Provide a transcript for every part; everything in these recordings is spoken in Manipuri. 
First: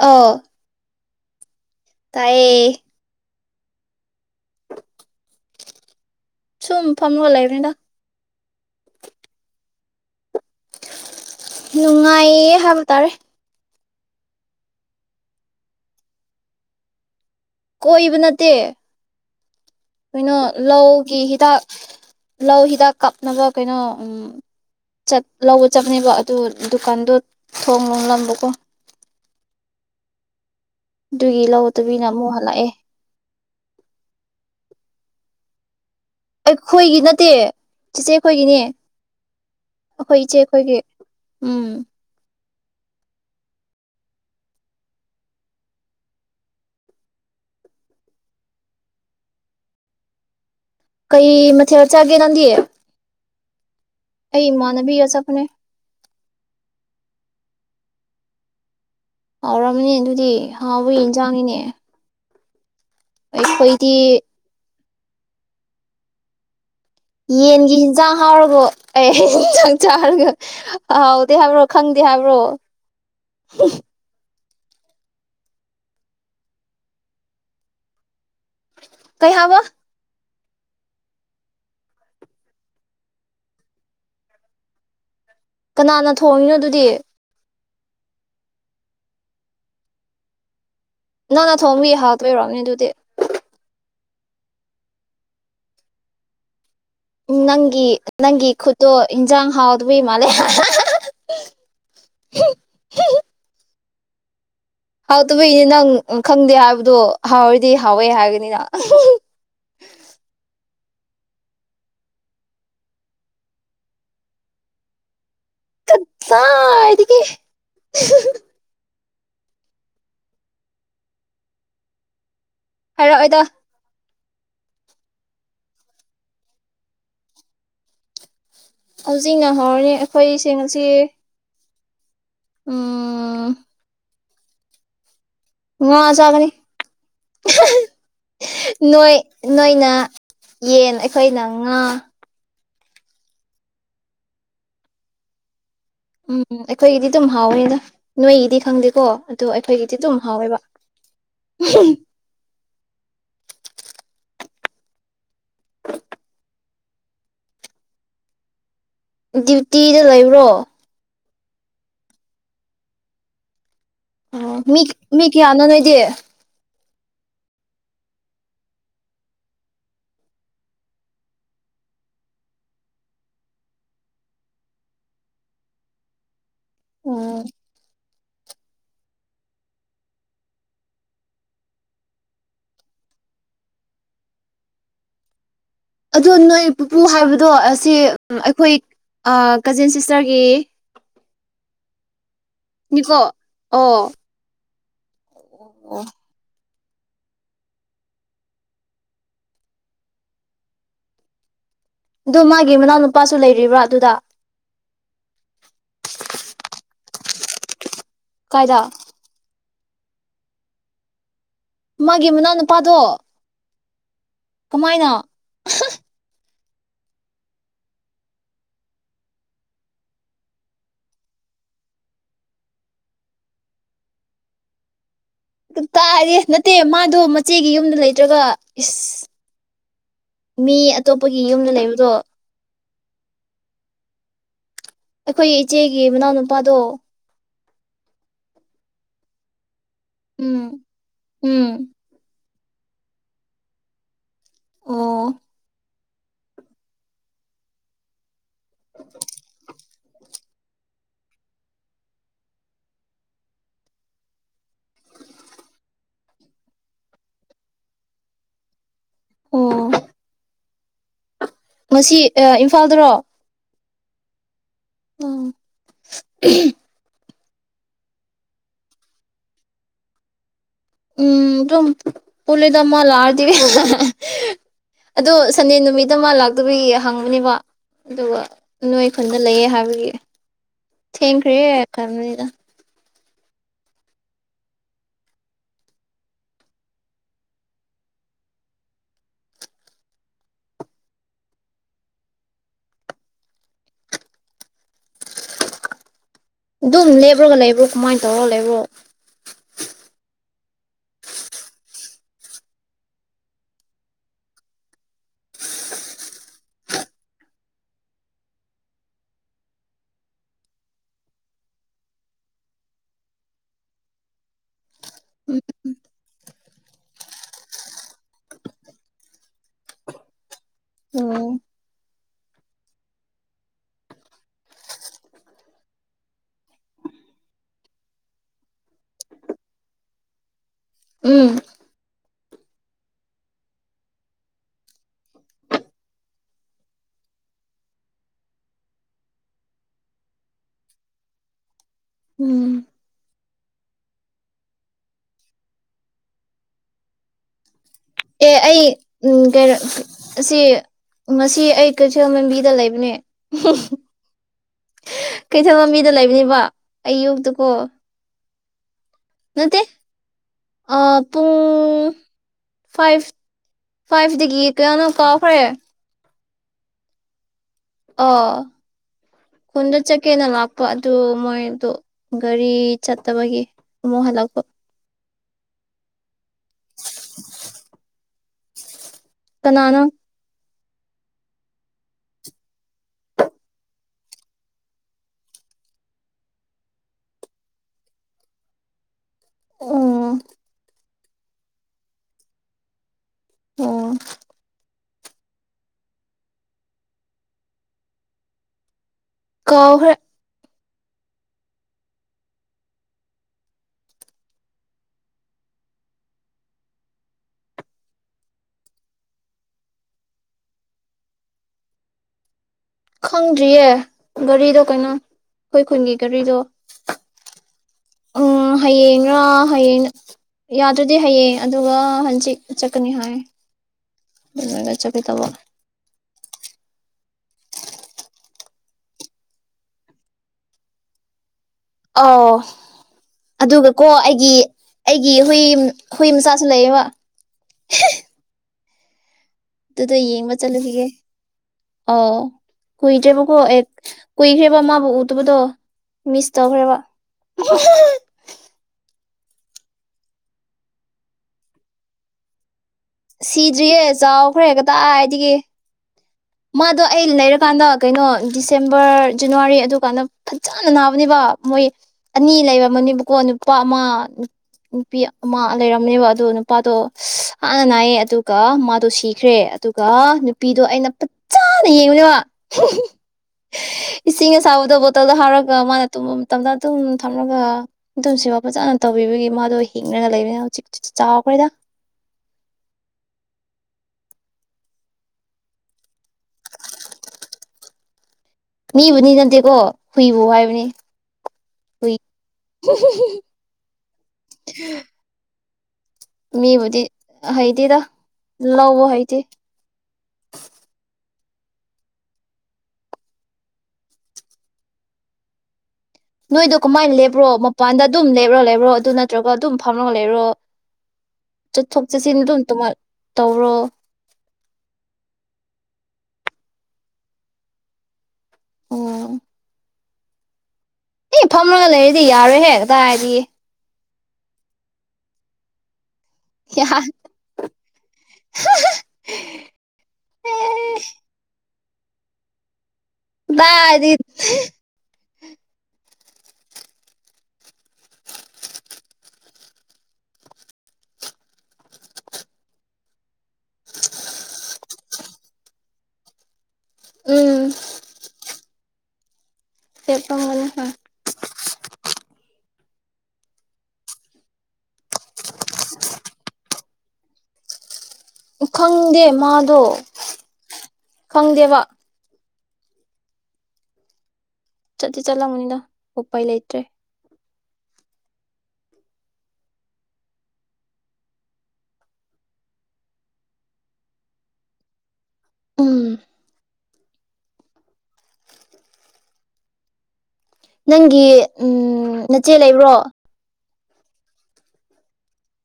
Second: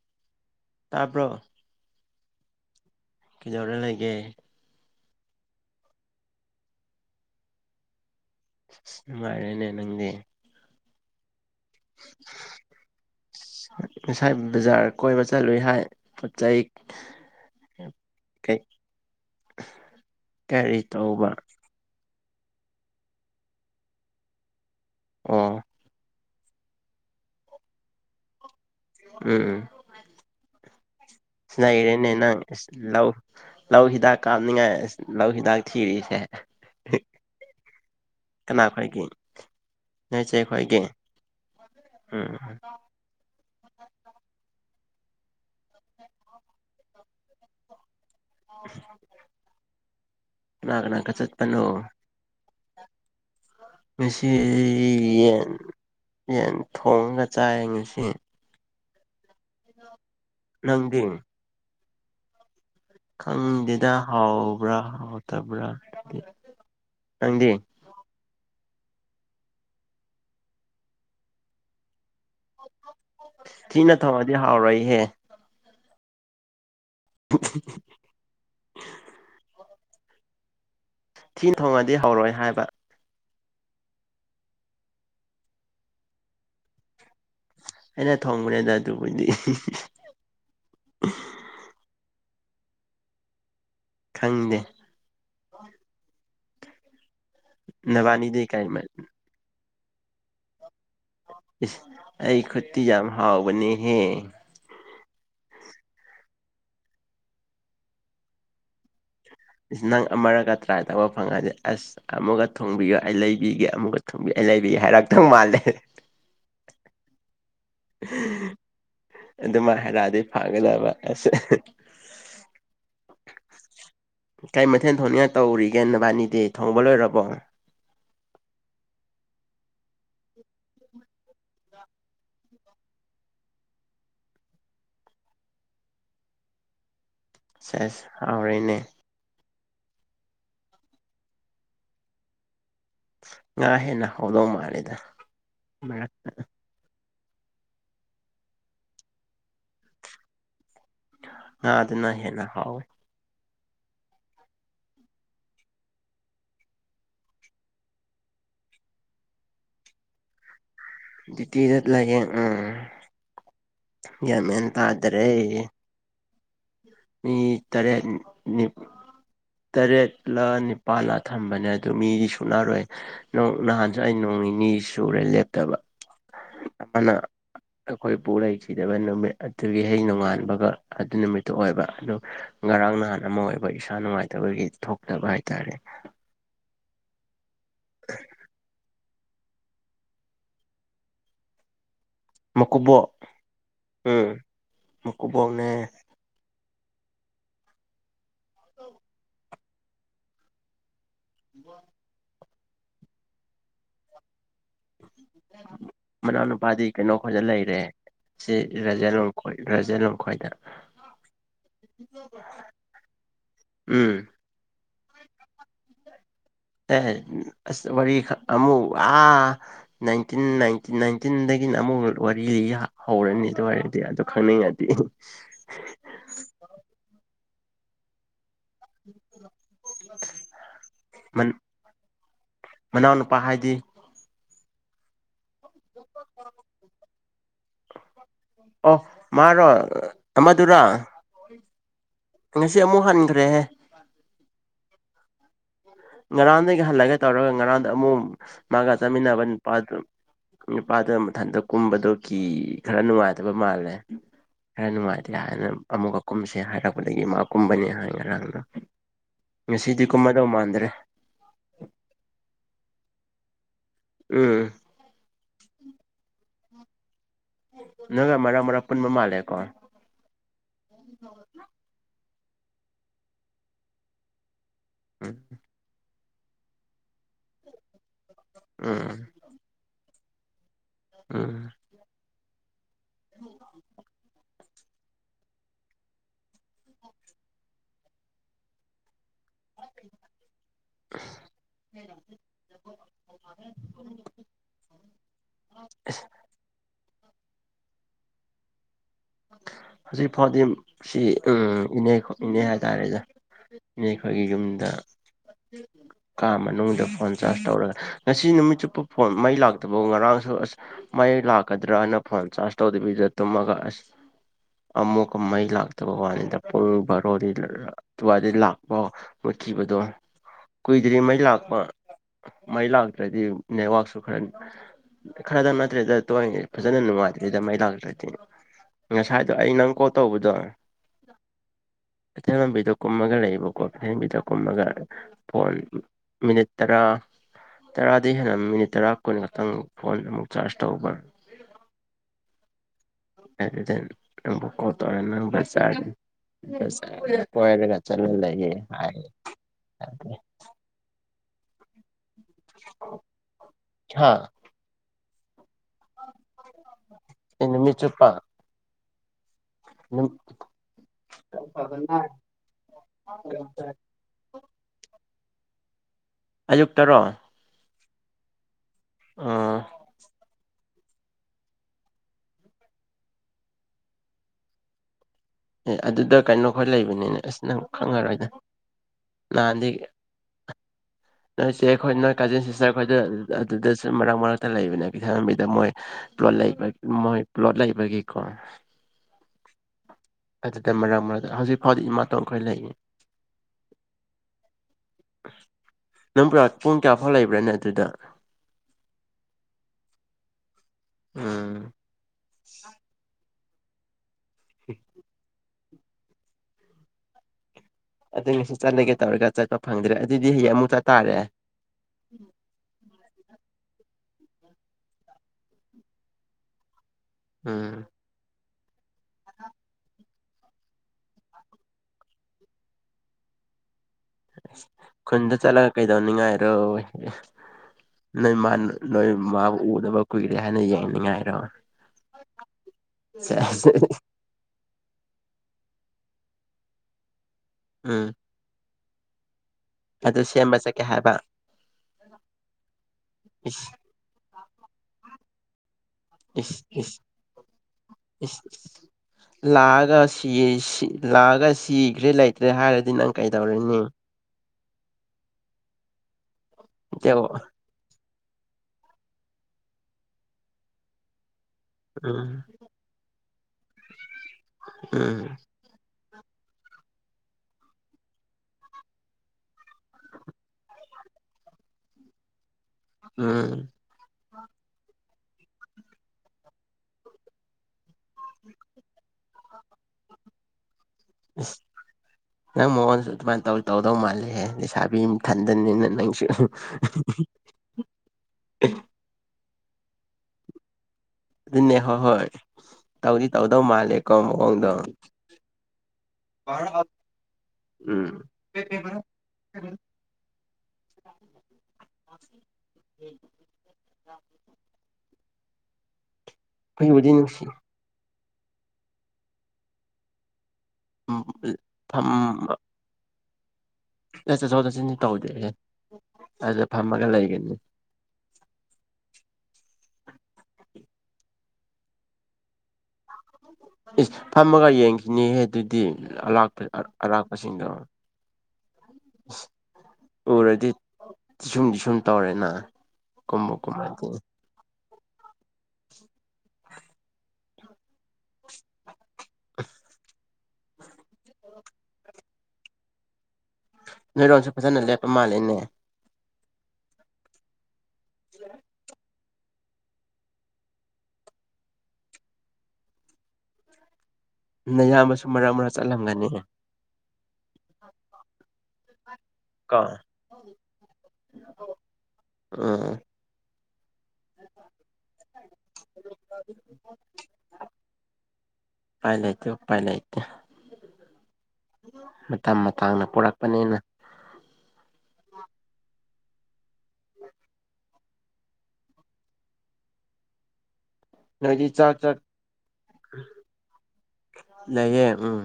ꯑ ꯇꯥꯕꯔꯣ ꯇꯥꯏꯌꯦ ꯀꯗꯧꯔ ꯂꯩꯒꯦ ꯁꯨꯝ ꯐꯝꯒ ꯂꯩꯕꯅꯦꯗꯥ ꯑꯁ ꯅꯨꯡꯉꯥꯏꯔꯦꯅꯦ ꯅꯪꯗꯤ ꯅꯨꯡꯉꯥꯏꯌꯦ ꯍꯥꯏꯕ ꯇꯥꯔꯦ ꯉꯁꯥꯏ ꯕꯖꯥꯔ ꯀꯣꯏꯕ ꯆꯠꯂꯨꯏ ꯍꯥꯏ ꯄꯣꯠ ꯆꯩ ꯀꯣꯏꯕ ꯅꯠꯇꯦ ꯀꯩ ꯀꯩꯅꯣ ꯀꯔꯤ ꯂꯧꯒꯤ ꯇꯧꯕ ꯍꯤꯗꯥꯛ ꯂꯧ ꯍꯤꯗꯥꯛ ꯀꯥꯞꯅꯕ ꯀꯩꯅꯣ ꯎꯝ ꯆꯠ ꯑꯣ ꯂꯧꯕ ꯆꯞꯅꯤꯕ ꯑꯗꯨ ꯗꯨꯀꯥꯟꯗꯣ ꯊꯣꯡ ꯂꯣꯂꯝꯕꯀꯣ ꯎꯝ ꯑꯗꯨꯒꯤ ꯂꯧ ꯇꯕꯤꯅ ꯅꯩꯔꯦꯅꯦ ꯑꯃꯨꯛ ꯅꯪ ꯑꯁ ꯍꯜꯂꯛꯑꯦ ꯂꯧ ꯂꯧ ꯍꯤꯗꯥꯛ ꯀꯥꯞꯅꯤꯡꯉꯥꯏ ꯂꯧ ꯍꯤꯗꯥꯛ ꯊꯤꯔꯤ ꯑꯩꯈꯣꯏꯒꯤ ꯅꯠꯇꯦ ꯆꯤꯆꯦ ꯑꯩꯈꯣꯏꯒꯤꯅꯦ ꯀꯅꯥ ꯈꯣꯏꯒꯤ ꯑꯩꯈꯣꯏ ꯅꯣꯏ ꯏꯆꯦ ꯆꯦ ꯑꯩꯈꯣꯏꯒꯤ ꯈꯣꯏꯒꯤ ꯎꯝ ꯎꯝ [inaudible] ꯀꯩ ꯆꯠꯄꯅꯣ ꯃꯊꯦꯜ ꯆꯥꯒꯦ ꯅꯪꯗꯤ ꯉꯁꯤ ꯑꯩ ꯏꯃꯥꯟꯅꯕꯤꯒ ꯆꯠꯄꯅꯦ ꯌꯦꯟ ꯌꯦꯟ ꯊꯣꯡꯉꯒ ꯆꯥꯏ ꯉꯁꯤ ꯍꯥꯎꯔꯝ ꯃꯅꯤ ꯑꯗꯨꯗꯤ ꯗꯤ ꯑꯍꯥꯎꯕ ꯅꯪꯗꯤ ꯏꯟꯁꯥꯡꯅꯤꯅꯦ ꯈꯪꯗꯦꯗ ꯍꯥꯎꯕ꯭ꯔꯥ ꯍꯥꯎꯇꯕ꯭ꯔꯗꯤ ꯌꯦꯟꯒꯤ ꯍꯖꯥꯡ ꯍꯥꯥꯎꯔꯒꯣ ꯑꯦ ꯆꯥꯛ ꯆꯥꯔꯒ ꯍꯥꯎꯇꯕꯔ ꯈꯪꯗꯦ ꯗꯤ ꯍꯥꯏꯕ꯭ꯔꯣ ꯗꯤ ꯍꯥꯎꯔꯣꯏ ꯍꯦ ꯍꯤꯍꯤ ꯀꯩ ꯍꯥꯏꯕ ꯊꯤ ꯊꯣꯡꯉꯗꯤ ꯍꯧꯔꯣꯏ ꯍꯥꯏꯕ ꯀꯅꯥꯅ ꯊꯣꯡꯉꯤꯅꯣ ꯑꯗꯨꯗꯤ ꯑꯩꯅ ꯊꯣꯡꯕꯅꯦꯗ ꯑꯗꯨꯕꯨꯗꯤ ꯅꯪꯅꯥ ꯊꯣꯡꯕꯒꯤ ꯍꯥꯎꯇ꯭ꯔꯤ ꯑꯣꯏꯔꯝꯅꯤ ꯑꯗꯨꯗꯤ ꯈꯪꯗꯦ ꯎꯝ ꯅꯪ ꯅꯕꯥꯅꯤꯗꯤ ꯅꯪꯒꯤ ꯀꯔꯤ ꯈꯨꯠꯇꯣ ꯏꯟꯖꯥꯡ ꯍꯥꯎ ꯑꯗꯨꯕꯨꯏ ꯃꯥꯂꯦ ꯑꯩ ꯈꯨꯠꯇꯤ ꯌꯥꯝ ꯍꯥꯎꯕꯅꯤ ꯍꯦ ꯍꯥꯎꯇꯕ ꯏꯅꯦ ꯅꯪ ꯈꯪꯗꯦ ꯍꯥꯏꯕꯗꯣ ꯍꯥꯎꯔꯗꯤ ꯍꯥꯎꯋꯦ ꯍꯥꯏꯒꯅꯤꯗ ꯅꯪ ꯑꯃꯔꯒ ꯇ꯭ꯔꯥꯏ ꯇꯧꯕ ꯐꯪꯉꯗꯤ ꯑꯁ ꯑꯃꯨꯛꯀ ꯊꯣꯡꯕꯤꯌꯣ ꯑꯩ ꯂꯩꯕꯤꯒꯦ ꯑꯃꯨꯛꯒ ꯊꯣꯡꯕꯤꯌꯨ ꯑꯩ ꯂꯩꯕꯤꯒꯦ ꯍꯥꯏꯔꯛꯇꯧ ꯃꯥꯜꯂꯦ ꯀꯗꯥꯏꯗꯒꯤ ꯍꯝ ꯑꯗꯨꯝꯃꯏ ꯍꯥꯏꯔꯛꯑꯗꯤ ꯐꯥꯒꯗꯕ ꯍꯥꯏꯔꯛꯑꯣꯏꯗ ꯀꯩ ꯃꯊꯦꯜ ꯊꯣꯡꯒꯦ ꯇꯧꯔꯤꯒꯦ ꯅꯕꯥꯟꯅꯤꯗꯤ ꯊꯣꯡꯕ ꯂꯣꯏꯔꯕꯣ ꯈꯨꯖꯤꯟꯅꯍꯧꯔꯅꯤ ꯑꯩꯈꯣꯏꯁꯦ ꯉꯁꯤ ꯎꯝ ꯉꯥ ꯆꯒꯅꯤ ꯁꯦꯁ ꯍꯥꯎꯔꯦꯅꯦ ꯅꯣꯏꯅ ꯌꯦꯟ ꯑꯩꯈꯣꯏꯅ ꯉꯥ ꯉꯥ ꯍꯦꯟꯅ ꯍꯧꯗꯧ ꯃꯥꯜꯂꯦꯗ ꯃꯔꯛ ꯎꯝ ꯑꯩꯈꯣꯏ ꯑꯗꯨꯝ ꯍꯥꯎꯋꯦꯅ ꯅꯣꯏꯒꯤꯗꯤ ꯈꯪꯗꯦꯀꯣ ꯑꯗꯣ ꯑꯩꯈꯣꯏꯒꯤꯗꯤ ꯑꯗꯨꯝ ꯍꯥꯎꯋꯦꯕ ꯑ ꯑꯗꯨꯅ ꯍꯦꯟꯅ ꯍꯥꯎꯋꯦ ꯗ꯭ꯌꯨꯇꯤꯗ ꯂꯩꯕ꯭ꯔꯣ ꯗꯤꯇꯗꯠ ꯂꯒꯦ ꯎꯝ ꯒ꯭ꯌꯥꯟ ꯃꯦꯟ ꯇꯥꯗꯔꯦ ꯃꯤꯌꯥꯅ ꯅꯗꯤꯦ ꯃꯤ ꯇꯔꯦꯠ ꯇꯔꯦꯠꯂꯥ ꯅꯤꯄꯥꯜꯂ ꯊꯝꯕꯅꯦ ꯑꯗꯨ ꯃꯤꯗꯤ ꯁꯨꯅꯔꯣꯏ ꯅꯍꯥꯟꯁꯨ ꯑꯩ ꯅꯣꯡ ꯅꯤꯅꯤ ꯁꯨꯔꯦ ꯂꯦꯞꯇꯕ ꯅ ꯎꯝ ꯑꯩꯈꯣꯏꯕꯨ ꯂꯩꯈꯤꯗꯕ ꯅꯨꯃꯤꯠ ꯑꯗꯨꯒꯤ ꯍꯦꯛ ꯅꯣꯡꯉꯥꯟꯕꯒ ꯑꯗꯨ ꯅꯨꯃꯤꯠꯇꯨ ꯑꯣꯏꯕ ꯑꯗꯨ ꯉꯔꯥꯡ ꯅꯍꯥꯟ ꯑꯃ ꯑꯣꯏꯕ ꯏꯁꯥ ꯅꯨꯡꯉꯥꯏꯇꯕꯒꯤ ꯊꯣꯛꯇꯕ ꯍꯥꯏꯇꯥꯔꯦ ꯑꯗꯣ ꯅꯣꯏ ꯄꯨꯄꯨ ꯍꯥꯏꯕꯗꯣ ꯁꯤ ꯑꯩꯈꯣꯏ ꯀꯖꯤꯟ ꯁꯤꯁꯇꯔꯒꯤ ꯃꯀꯨꯕꯣ ꯅꯤꯀꯣ ꯑꯣ ꯎꯝ ꯃꯀꯨꯕꯣꯛꯅꯦ ꯑꯣ ꯍ ꯋꯥ ꯑꯗꯣ ꯃꯥꯒꯤ ꯃꯅꯥꯎꯅꯨꯄꯥꯁꯨ ꯂꯩꯔꯤꯕ꯭ꯔꯥ ꯑꯗꯨꯗ ꯃꯅꯥꯎꯅꯨꯄꯥꯗꯤ ꯀꯩꯅꯣ ꯐꯖꯅ ꯂꯩꯔꯦ ꯁꯤ ꯀꯥꯏꯗ ꯔꯖꯥ ꯂꯈꯣꯏ ꯔꯖꯅꯈꯣꯏꯗ ꯃꯥꯒꯤ ꯃꯅꯥꯎꯅꯨꯄꯥꯗꯣ ꯎꯝ ꯁꯨꯃꯥꯏꯅ ꯑꯦ ꯑꯁ ꯋꯥꯔꯤ ꯑꯃꯨꯛ ꯑ ꯅꯥꯏꯇꯤꯟ ꯅꯥꯏꯟꯇꯤꯟꯗꯒꯤꯅ ꯑꯃꯨꯛ ꯋꯥꯔꯤ ꯂꯤ ꯍꯧꯔꯅꯤ ꯑꯗꯨ ꯑꯣꯏꯔꯗꯤ ꯑꯗꯨ ꯈꯪꯅꯤꯡꯉꯗꯤ ꯇꯥꯔꯤꯦ ꯅꯠꯇꯦ ꯃꯥꯗꯨ ꯏꯆꯦꯒꯤ ꯌꯨꯝꯗ ꯂꯩꯇ꯭ꯔꯒ ꯏꯁ ꯃꯤ ꯑꯇꯣꯞꯄꯒꯤ ꯌꯨꯝꯗ ꯂꯩꯕꯗꯣ ꯃꯅꯥꯎꯅꯨꯄꯥ ꯍꯥꯏꯗꯤ ꯑꯩꯈꯣꯏꯒꯤ ꯏꯆꯦꯒꯤ ꯃꯅꯥꯎꯅꯨꯄꯥꯗꯣ ꯑꯣ ꯃꯥꯔꯣ ꯑꯃꯗꯨꯔꯥ ꯎꯝ ꯎꯝ ꯉꯁꯤ ꯑꯃꯨꯛ ꯍꯟꯈ꯭ꯔꯦꯍꯦ ꯑꯣ ꯉꯔꯥꯡꯗꯒꯤ ꯍꯜꯂꯒ ꯇꯧꯔꯒ ꯉꯔꯥꯡꯗ ꯑꯃꯨꯛ ꯃꯥꯒ ꯆꯃꯤꯟꯅꯕꯅꯤ ꯄ ꯅꯨꯄꯥꯗꯨ ꯃꯊꯟꯇ ꯀꯨꯝꯕꯗꯨꯣ ꯀꯤ ꯈꯔ ꯅꯨꯡꯉꯥꯏꯇꯕ ꯃꯥꯜꯂꯦ ꯈꯔ ꯅꯨꯡꯉꯥꯏꯇꯦ ꯍꯥꯏꯅ ꯑꯃꯨꯛꯀ ꯀꯨꯝꯁꯦ ꯍꯥꯏꯔꯛꯄꯗꯒꯤ ꯃꯥ ꯀꯨꯝꯕꯅꯤ ꯍꯥꯏ ꯉꯔꯥꯡꯅ ꯉꯁꯤꯗꯤ ꯀꯨꯝꯃꯗꯧ ꯃꯥꯟꯗ꯭ꯔꯦ ꯃꯁꯤ ꯏꯝꯐꯥꯜꯗꯔꯣ ꯎꯝ ꯎꯝ [unintelligible] ꯅꯪꯉꯥꯏ ꯃꯔꯛ ꯃꯔꯛ ꯄꯨꯟꯕ ꯃꯥꯜꯂꯦꯀꯣ ꯎꯝ ꯑꯗꯨꯝ ꯄꯨꯂꯤꯗꯃ ꯂꯥꯔꯇꯔꯤ ꯑꯗꯣ ꯎꯝ ꯁꯟꯗꯦ ꯅꯨꯃꯤꯠ ꯗ ꯃꯥ ꯂꯥꯛꯇꯕ ꯍꯪꯕꯅꯦꯕ ꯑꯗꯨꯒ ꯅꯣꯏ ꯎꯝ ꯑꯩꯈꯟꯗ ꯂꯩꯌꯦ ꯍꯥꯏꯕꯒꯤ ꯊꯦꯡꯈ꯭ꯔꯦ ꯎꯝ ꯀꯗ [inaudible] ꯗꯨꯨꯝꯅꯦ ꯈꯞ꯭ꯔꯒ ꯂꯩꯕ꯭ꯔꯣ ꯀꯃꯥꯏꯅ ꯇꯧꯔꯒ ꯂꯩꯕ꯭ꯔꯣ ꯍꯧꯖꯤꯛ ꯐꯥꯎꯗꯤ ꯁꯤ ꯏꯅꯦ ꯏꯅꯦ ꯍꯥꯏ ꯇꯥꯔꯦꯗ ꯏꯅꯦꯈꯣꯏꯒꯤ ꯌꯨꯝꯗ ꯀꯥ ꯃꯅꯨꯡꯗ ꯐꯣꯟ ꯆꯥꯔꯖ ꯇꯧꯔꯒ ꯉꯁꯤ ꯅꯨꯃꯤꯠ ꯆꯨꯞꯄ ꯐꯣꯟ ꯃꯩ ꯂꯥꯛꯇꯐꯥꯎ ꯉꯔꯥꯡꯁꯨ ꯑꯁ ꯃꯩ ꯂꯥꯛꯀꯗ꯭ꯔꯅ ꯐꯣꯟ ꯆꯥꯔꯖ ꯇꯧꯗꯕꯤꯗ ꯇꯨꯝꯃꯒ ꯑꯁ ꯑꯃꯨꯛꯀ ꯃꯩ ꯂꯥꯛꯇꯕ ꯋꯥꯅꯤꯗ ꯄꯨꯡ ꯕꯥꯔꯣꯗꯤꯗꯤ ꯂꯥꯛꯄ ꯃꯨꯠꯈꯤꯕꯗꯣ ꯀꯨꯏꯗ꯭ꯔꯤ ꯃꯩ ꯑꯣ ꯂꯥꯛꯄ ꯃꯩ ꯂꯥꯛꯇ꯭ꯔꯗꯤ ꯅꯦꯠꯋꯥꯛꯁꯨ ꯈꯔ ꯈꯔꯗꯪ ꯅꯠꯇ꯭ꯔꯦꯗ ꯐꯖꯅ ꯅꯨꯡꯉꯥꯏꯇ꯭ꯔꯤꯗ ꯃꯩ ꯂꯥꯛꯇ꯭ꯔꯗꯤ ꯉꯁꯥꯏꯗꯣ ꯑꯩ ꯅꯪ ꯀꯣꯜ ꯇꯧꯕꯗꯣ ꯎꯝ ꯀꯩꯊꯦꯜ ꯂꯝꯕꯤꯗ ꯀꯨꯝꯃꯒ ꯂꯩꯕꯀꯣ ꯀꯩꯊꯦꯜ ꯂꯝꯕꯤꯗ ꯀꯨꯝꯃꯒ ꯐꯣꯟ ꯃꯤꯅꯤꯠ ꯇꯔꯥ ꯇꯔꯥꯗꯒꯤ ꯍꯦꯟꯅ ꯃꯤꯅꯤꯠ ꯇꯔꯥ ꯀꯨꯟ ꯈꯛꯇꯪ ꯐꯣꯟ ꯑꯃꯨꯛ ꯆꯥꯔꯖ ꯇꯧꯕ ꯎꯝ [unintelligible] ꯑꯦ ꯂꯩꯌꯦ ꯑꯩ ꯍꯥꯏꯌꯦ ꯎꯝ ꯀꯩꯅꯣ ꯁꯤ ꯉꯁꯤ ꯑꯩ ꯀꯩꯁꯦ ꯑꯃꯦꯝꯕꯤꯗ ꯂꯩꯕꯅꯦ ꯍꯥ ꯀꯩꯊꯦꯜ ꯃ ꯃꯤꯗ ꯂꯩꯕꯅꯦꯕ ꯑꯌꯨꯛꯇꯀꯣ ꯑꯩ ꯅꯨꯃꯤꯠ ꯆꯨꯞꯄ ꯅꯠꯇꯦ ꯄꯨꯡ ꯐꯥꯏꯚ ꯐꯥꯏꯚꯇꯒꯤ ꯀꯌꯥꯅꯣ ꯀꯥꯎ ꯐꯣꯏꯌꯦ ꯑꯌꯨꯛꯇꯔꯣ ꯑꯥ ꯑꯦ ꯈꯨꯟꯗ ꯆꯠꯀꯦꯅ ꯂꯥꯛ ꯄꯣ ꯑꯗꯨ ꯃꯣꯏꯗꯣ ꯒꯥꯔꯤ ꯆꯠꯇꯕꯒꯤ ꯑꯃꯨꯛ ꯍꯜꯂꯛꯄ ꯑꯦ ꯑꯗꯨꯗ ꯀꯩꯅꯣ ꯈꯈꯣꯏ ꯂꯩꯕꯅꯤꯅꯦ ꯑꯁꯤꯅ ꯈꯪꯉꯔꯣꯏꯗ ꯅꯍꯥꯟꯗꯒꯤ ꯀꯅꯥꯅꯣ ꯅꯣꯏ ꯏꯆꯦ ꯑꯩꯈꯣꯏ ꯅꯣꯏ ꯀꯥꯖꯤꯟ ꯁꯤꯁꯇꯔ ꯑꯩꯈꯣꯏꯗ ꯑꯗꯨꯗꯁꯨ ꯃꯔꯛ ꯃꯔꯛꯇ ꯂꯩꯕꯅꯦ ꯀꯩꯊꯟꯕꯤꯗ ꯃꯣꯏ ꯄ꯭ꯂꯣꯠ ꯂꯩꯕ ꯃꯣꯏ ꯄ꯭ꯂꯣꯠ ꯂꯩꯕꯒꯤꯀꯣ ꯑꯣ ꯑꯗꯨꯇ ꯃꯔꯛ ꯃ ꯍꯧꯖꯤꯛ ꯐꯥꯎꯗꯤ ꯏꯃꯥꯇꯣꯟ ꯈꯣꯏ ꯂꯩꯔꯤ ꯑꯣ [inaudible] ꯅꯪ ꯄꯨꯡ ꯀꯌꯥ ꯐꯥꯎ ꯂꯩꯕ꯭ꯔꯥꯅꯦ ꯑꯗꯨꯗ ꯀꯧꯍ ꯎꯝ ꯎꯝ ꯑꯗꯨꯅꯁꯨ ꯆꯠꯂꯒꯦ ꯇꯧꯔꯒ ꯆꯠꯄ ꯐꯪꯗ꯭ꯔꯦ ꯑꯗꯨꯗꯤ ꯍꯌꯦꯡ ꯑꯃꯨꯛ ꯆꯠꯇꯥꯥꯔꯦ ꯈꯪꯗ꯭ꯔꯤꯌꯦ ꯒꯥꯔꯤꯗꯣ ꯀꯩꯅꯣ ꯑꯩꯈꯣꯏ ꯈꯨꯟꯒꯤ ꯒꯥꯔꯤꯗꯣ ꯎꯝ ꯎꯝ ꯍꯌꯦꯡꯔꯥ ꯍꯌꯦꯡ ꯌꯥꯗ꯭ꯔꯗꯤ ꯍꯌꯦꯡ ꯑꯗꯨꯒ ꯍꯪꯆꯤꯠ ꯆꯠꯀꯅꯤ ꯍꯥꯏ ꯑꯗꯨꯒ ꯆꯠꯀꯦ ꯇꯧꯕ ꯈꯟꯗ ꯆꯂꯒ ꯀꯩꯗ ꯅꯤꯡꯉꯥꯏꯔꯣ ꯅꯣꯏ ꯃꯥ ꯅꯣꯏ ꯃꯥꯕꯨ ꯎꯗꯕ ꯀꯨꯏꯔꯦ ꯍꯥꯏꯅ ꯌꯦꯡꯅꯤꯡꯉꯥꯏꯔꯣ ꯑꯣ ꯑꯗꯨꯒ ꯀꯣ ꯑꯩꯒꯤ ꯑꯩꯒꯤ ꯍꯨꯏ ꯍꯨꯏ ꯃ ꯆꯁꯨ ꯂꯩꯌꯦꯕ ꯑꯝ ꯑꯗꯨꯗ ꯌꯦꯡꯕ ꯆꯠꯀꯦ ꯆꯠꯂꯨꯁꯤꯒꯦ ꯍꯥꯏꯕ ꯑ ꯀꯨꯏꯗ꯭ꯔꯦꯕꯀꯣ ꯑꯦ ꯏꯁ ꯀꯨꯏꯈ꯭ꯔꯦ ꯃ ꯎꯗꯨꯕꯨꯗꯣ ꯃꯤꯁ ꯏꯁ ꯇꯧꯈ꯭ꯔꯕ ꯏꯁ ꯏꯁ ꯏꯁ ꯂꯥꯛꯑꯒ ꯂꯥꯛꯑꯒ ꯁꯤꯈ꯭ꯔꯦ ꯂꯩꯇ꯭ꯔꯦ ꯍꯥꯏꯔꯗꯤ ꯅꯪ ꯀꯩꯗꯧꯔꯅꯤ ꯁꯤꯗ꯭ꯔꯤꯌꯦꯦ ꯆꯥꯎꯈ꯭ꯔꯦ ꯀꯗꯥꯏꯗꯤꯒ ꯃꯥꯗꯣ ꯑꯩ ꯏꯇꯦꯑꯣ ꯂꯩꯔꯀꯥꯟꯗ ꯀꯩꯅꯣ ꯗꯤꯁꯦꯝꯕꯔ ꯖꯅꯋꯥꯔꯤ ꯑꯗꯨꯀꯥꯟꯗ ꯐꯖꯅ ꯅꯥꯕꯅꯦꯕ ꯃꯣꯏ ꯑꯅꯤ ꯎꯝ ꯂꯩꯕꯝ ꯃꯅꯦꯕ ꯀꯣꯟ ꯄ ꯑꯃ ꯅꯨꯄꯤ ꯎꯝ ꯑꯃ ꯂꯩꯔꯝꯅꯦꯕ ꯑꯗꯣ ꯅꯨꯄꯥꯗꯣ ꯍꯥꯟꯅ ꯅꯥꯏꯌꯦ ꯑꯗꯨꯒ ꯃꯥꯗꯣ ꯁꯤꯈ꯭ꯔꯦ ꯑꯗꯨꯒ ꯅꯨꯄꯤꯗꯣ ꯑꯩꯅ ꯆꯥꯗ ꯌꯦꯅꯦ ꯋꯥ ꯎꯝ ꯏꯁꯤꯡ ꯑꯁꯥꯕꯗ ꯕꯣꯇꯜꯗ ꯍꯥꯥꯎꯔꯒ ꯃꯥꯅ ꯃꯇꯝꯗꯥ ꯑꯗꯨꯝ ꯊꯝꯂꯒ ꯑꯗꯨꯝ ꯁꯤꯕ ꯐꯖꯥꯅ ꯇꯧꯕꯤꯕꯒꯤ ꯃꯥꯗꯣ ꯍꯤꯡꯉꯒ ꯂꯩꯕꯅꯤꯅ ꯍꯧꯖꯤꯛ ꯆꯥꯎꯈ꯭ꯔꯦꯗ ꯅ ꯃꯣꯍꯟꯁꯨ ꯑꯗꯨ ꯃꯥꯅ ꯇꯧ ꯇꯧꯗꯧ ꯃꯥꯂꯦ ꯑꯦ ꯂꯩꯁꯥꯕꯤ ꯑꯃ ꯊꯟꯗꯅꯤꯅ ꯅꯪꯁꯨ ꯅꯕꯨ ꯅ ꯅꯇꯦꯀꯣ ꯍꯨꯏꯕ ꯍꯥꯏꯕꯅꯤ ꯑꯗꯨꯅꯦ ꯍꯨꯏ ꯍꯣꯏ ꯍꯣꯏ ꯇꯧꯗꯤ ꯇꯧꯗꯧ ꯃꯥꯜꯂꯦꯀꯣ ꯃꯑꯣꯡꯗꯣ ꯃꯤꯕꯨꯗꯤ ꯍꯩꯇꯦꯔ ꯎꯝ ꯂꯧꯕ ꯍꯩꯗꯤꯦ ꯎꯝ ꯅꯣꯏꯗꯣ ꯀꯃꯥꯏꯅ ꯂꯦꯞ꯭ꯔꯣ ꯅꯨꯡꯁꯤ ꯃꯄꯥꯟꯗ ꯑꯗꯨꯝ ꯐꯔ ꯂꯩꯔꯣ ꯑꯗꯨ ꯅꯠꯇ꯭ꯔꯒ ꯑꯗꯨꯝ ꯐꯝꯔꯒ ꯂꯩꯔꯣ ꯊꯣꯛ ꯆ ꯁꯤ ꯅꯗꯨꯅ ꯇꯣ ꯃꯔ ꯇꯧꯔꯣ ꯑ ꯆꯠꯊꯣꯛ ꯆꯠꯁꯤꯟꯁꯤ ꯇꯧꯗꯦꯦ ꯑꯗꯨꯗ ꯐꯝꯃꯒ ꯂꯩꯒꯅꯤ ꯑꯣ ꯑꯦ ꯐꯝꯃꯒ ꯂꯩꯔꯗꯤ ꯌꯥꯔꯣꯏ ꯍꯦꯛꯛꯇ ꯂꯩꯌꯦ ꯏꯁ ꯐꯝꯃꯒ ꯌꯦꯡꯁꯤꯅꯦꯍꯦ ꯑꯗꯨꯗꯤ ꯑꯥꯛꯄ ꯌꯥꯔꯦ ꯑꯔꯥꯛꯄꯁꯤꯡꯗꯣ ꯑꯁ ꯎꯔꯗꯤ ꯁꯨꯝꯗꯤ ꯁꯨꯝ ꯇꯧꯔꯦꯅ ꯀꯨꯝꯕ ꯀꯨꯝꯃꯗꯤ [unintelligible] ꯑ [inaudible] ꯅꯣꯏꯔꯣꯟꯜꯁꯨ ꯐꯖꯅ ꯂꯦꯞꯄ ꯃꯥꯜꯂꯤꯅꯦ ꯎꯝ ꯆꯠꯀꯝ ꯃꯍ ꯅꯌꯥꯝꯕꯁꯨ ꯃꯔꯛ ꯃꯔꯛ ꯆꯠꯂꯝꯒꯅꯤ ꯈꯪꯗꯦ ꯃꯥꯗꯣ ꯀꯣ ꯈꯪꯗꯦꯕ ꯑ ꯆꯠꯗꯤ ꯆꯠꯂꯉꯅꯤꯗ ꯑꯣꯄꯥꯏ ꯂꯩ ꯏꯇ꯭ꯔꯦ ꯎꯄꯥꯏ ꯂꯩꯇꯦ ꯎꯄꯥꯏ ꯂꯩꯇꯦ ꯃꯇꯝ ꯃꯇꯝꯥꯡꯅ ꯄꯔꯛꯄꯅꯤꯅ ꯎꯝ ꯎ ꯅꯪꯒꯤ ꯎ ꯅꯆꯦ ꯂꯩꯕ꯭ꯔꯣ ꯅꯌꯦ ꯎꯝ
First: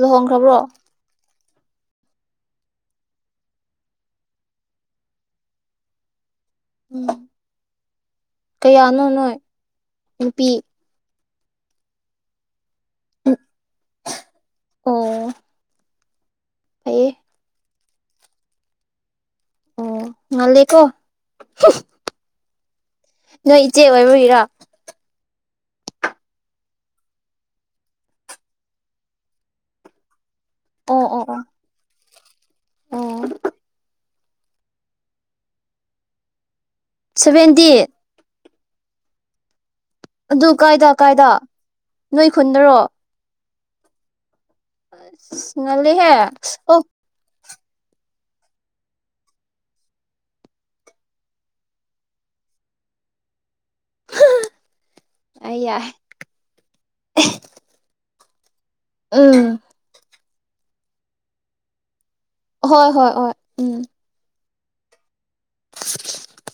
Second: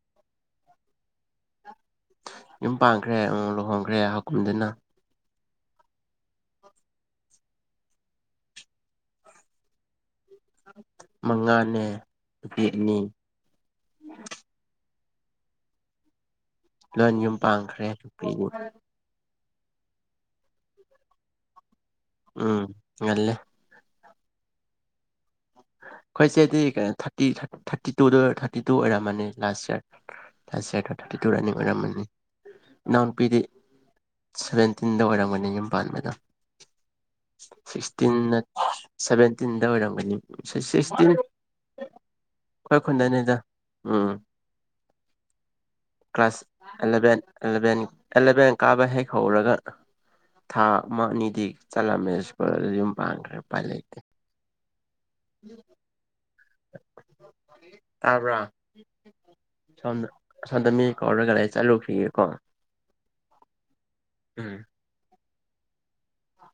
ꯂꯨꯍꯣꯡꯈ꯭ꯔꯕ꯭ꯔꯣ ꯌꯨꯝ ꯄꯥꯟꯈ꯭ꯔꯦ ꯂꯨꯍꯣꯡꯈ꯭ꯔꯦ ꯍꯀꯨꯝꯗꯨꯅ ꯎꯝ ꯀꯌꯥꯅꯣ ꯅꯣꯏ ꯅꯨꯄꯤ ꯃꯉꯥꯅꯦ ꯎꯝ ꯎꯝ ꯑꯣ ꯐꯩꯌꯦ ꯂꯣꯟ ꯌꯨꯝ ꯄꯥꯡꯈ꯭ꯔꯦ ꯀꯩ ꯑꯣ ꯉꯜꯦꯀꯣ ꯎꯝ ꯉꯜꯂꯦ ꯅꯣꯏ ꯏꯆꯦ ꯑꯣꯏ ꯈꯤꯔ ꯑꯩꯈꯣꯏꯁꯦꯗꯤ ꯀꯣ ꯊꯥꯔꯇꯤ ꯊꯥꯔꯇꯤ ꯇꯨꯗ ꯊꯥꯔꯇꯤ ꯇꯨ ꯑꯣꯏꯔꯝꯃꯅꯤ ꯂꯥꯁ ꯌꯌꯥꯔ ꯇ ꯁꯤꯦꯌꯥ ꯇ ꯑꯣ ꯇꯥꯇꯤ ꯑꯣ ꯑꯣ ꯇꯧꯨꯔꯥꯅꯤ ꯃꯝ ꯑꯃꯅꯤꯅꯤ ꯅꯅꯥꯎꯣꯟ ꯑꯣ ꯄꯤꯗꯤ ꯁꯚꯦꯟꯇꯤꯟꯗ ꯋꯥꯔꯝ ꯃꯅꯤ ꯌꯨꯝ ꯄꯜꯃꯦꯗꯥ ꯁꯚꯦꯟꯇꯤ ꯁꯚꯦꯟꯇꯤꯟꯗ ꯑꯣꯏꯔꯝꯒꯅꯤ ꯑꯗꯨ ꯀꯥꯏꯗ ꯁꯤꯛꯁꯇꯤꯟ ꯀꯥꯏꯗ ꯅꯣꯏ ꯈꯨꯟꯗꯔꯣ ꯑꯩꯈꯣꯏ ꯈꯨꯟꯗꯅꯤꯗ ꯎꯝ ꯉꯂꯤꯍꯦ ꯀ꯭ꯂꯥꯁ ꯑꯣ ꯑꯦꯂꯚꯦꯟ ꯑꯦꯂꯚꯦꯟ ꯑꯦꯂꯚꯦꯟ ꯀꯥꯕ ꯍꯦꯛ ꯍꯧꯔꯒ ꯊꯥ ꯑꯃ ꯑꯅꯤꯗꯤ ꯆꯠꯂꯝꯃꯦ ꯁ꯭ꯀꯨꯜ ꯑꯗꯨ ꯌꯨꯝ ꯄꯥꯟꯈ꯭ꯔꯦ ꯎꯄꯥꯏ ꯂꯩꯇꯦ ꯑꯩ ꯌꯥꯏ [inaudible] ꯇꯕ꯭ꯔꯥ ꯎꯝ ꯁꯅ ꯁꯁꯣꯝꯗ ꯃꯤ ꯀꯧꯔꯒꯒꯥꯥꯏ ꯆꯠꯂꯨꯁꯤꯒꯦꯀꯣ ꯍꯣꯏ ꯍꯣꯏ ꯍꯣꯏ ꯎꯝ ꯎꯝ [unintelligible]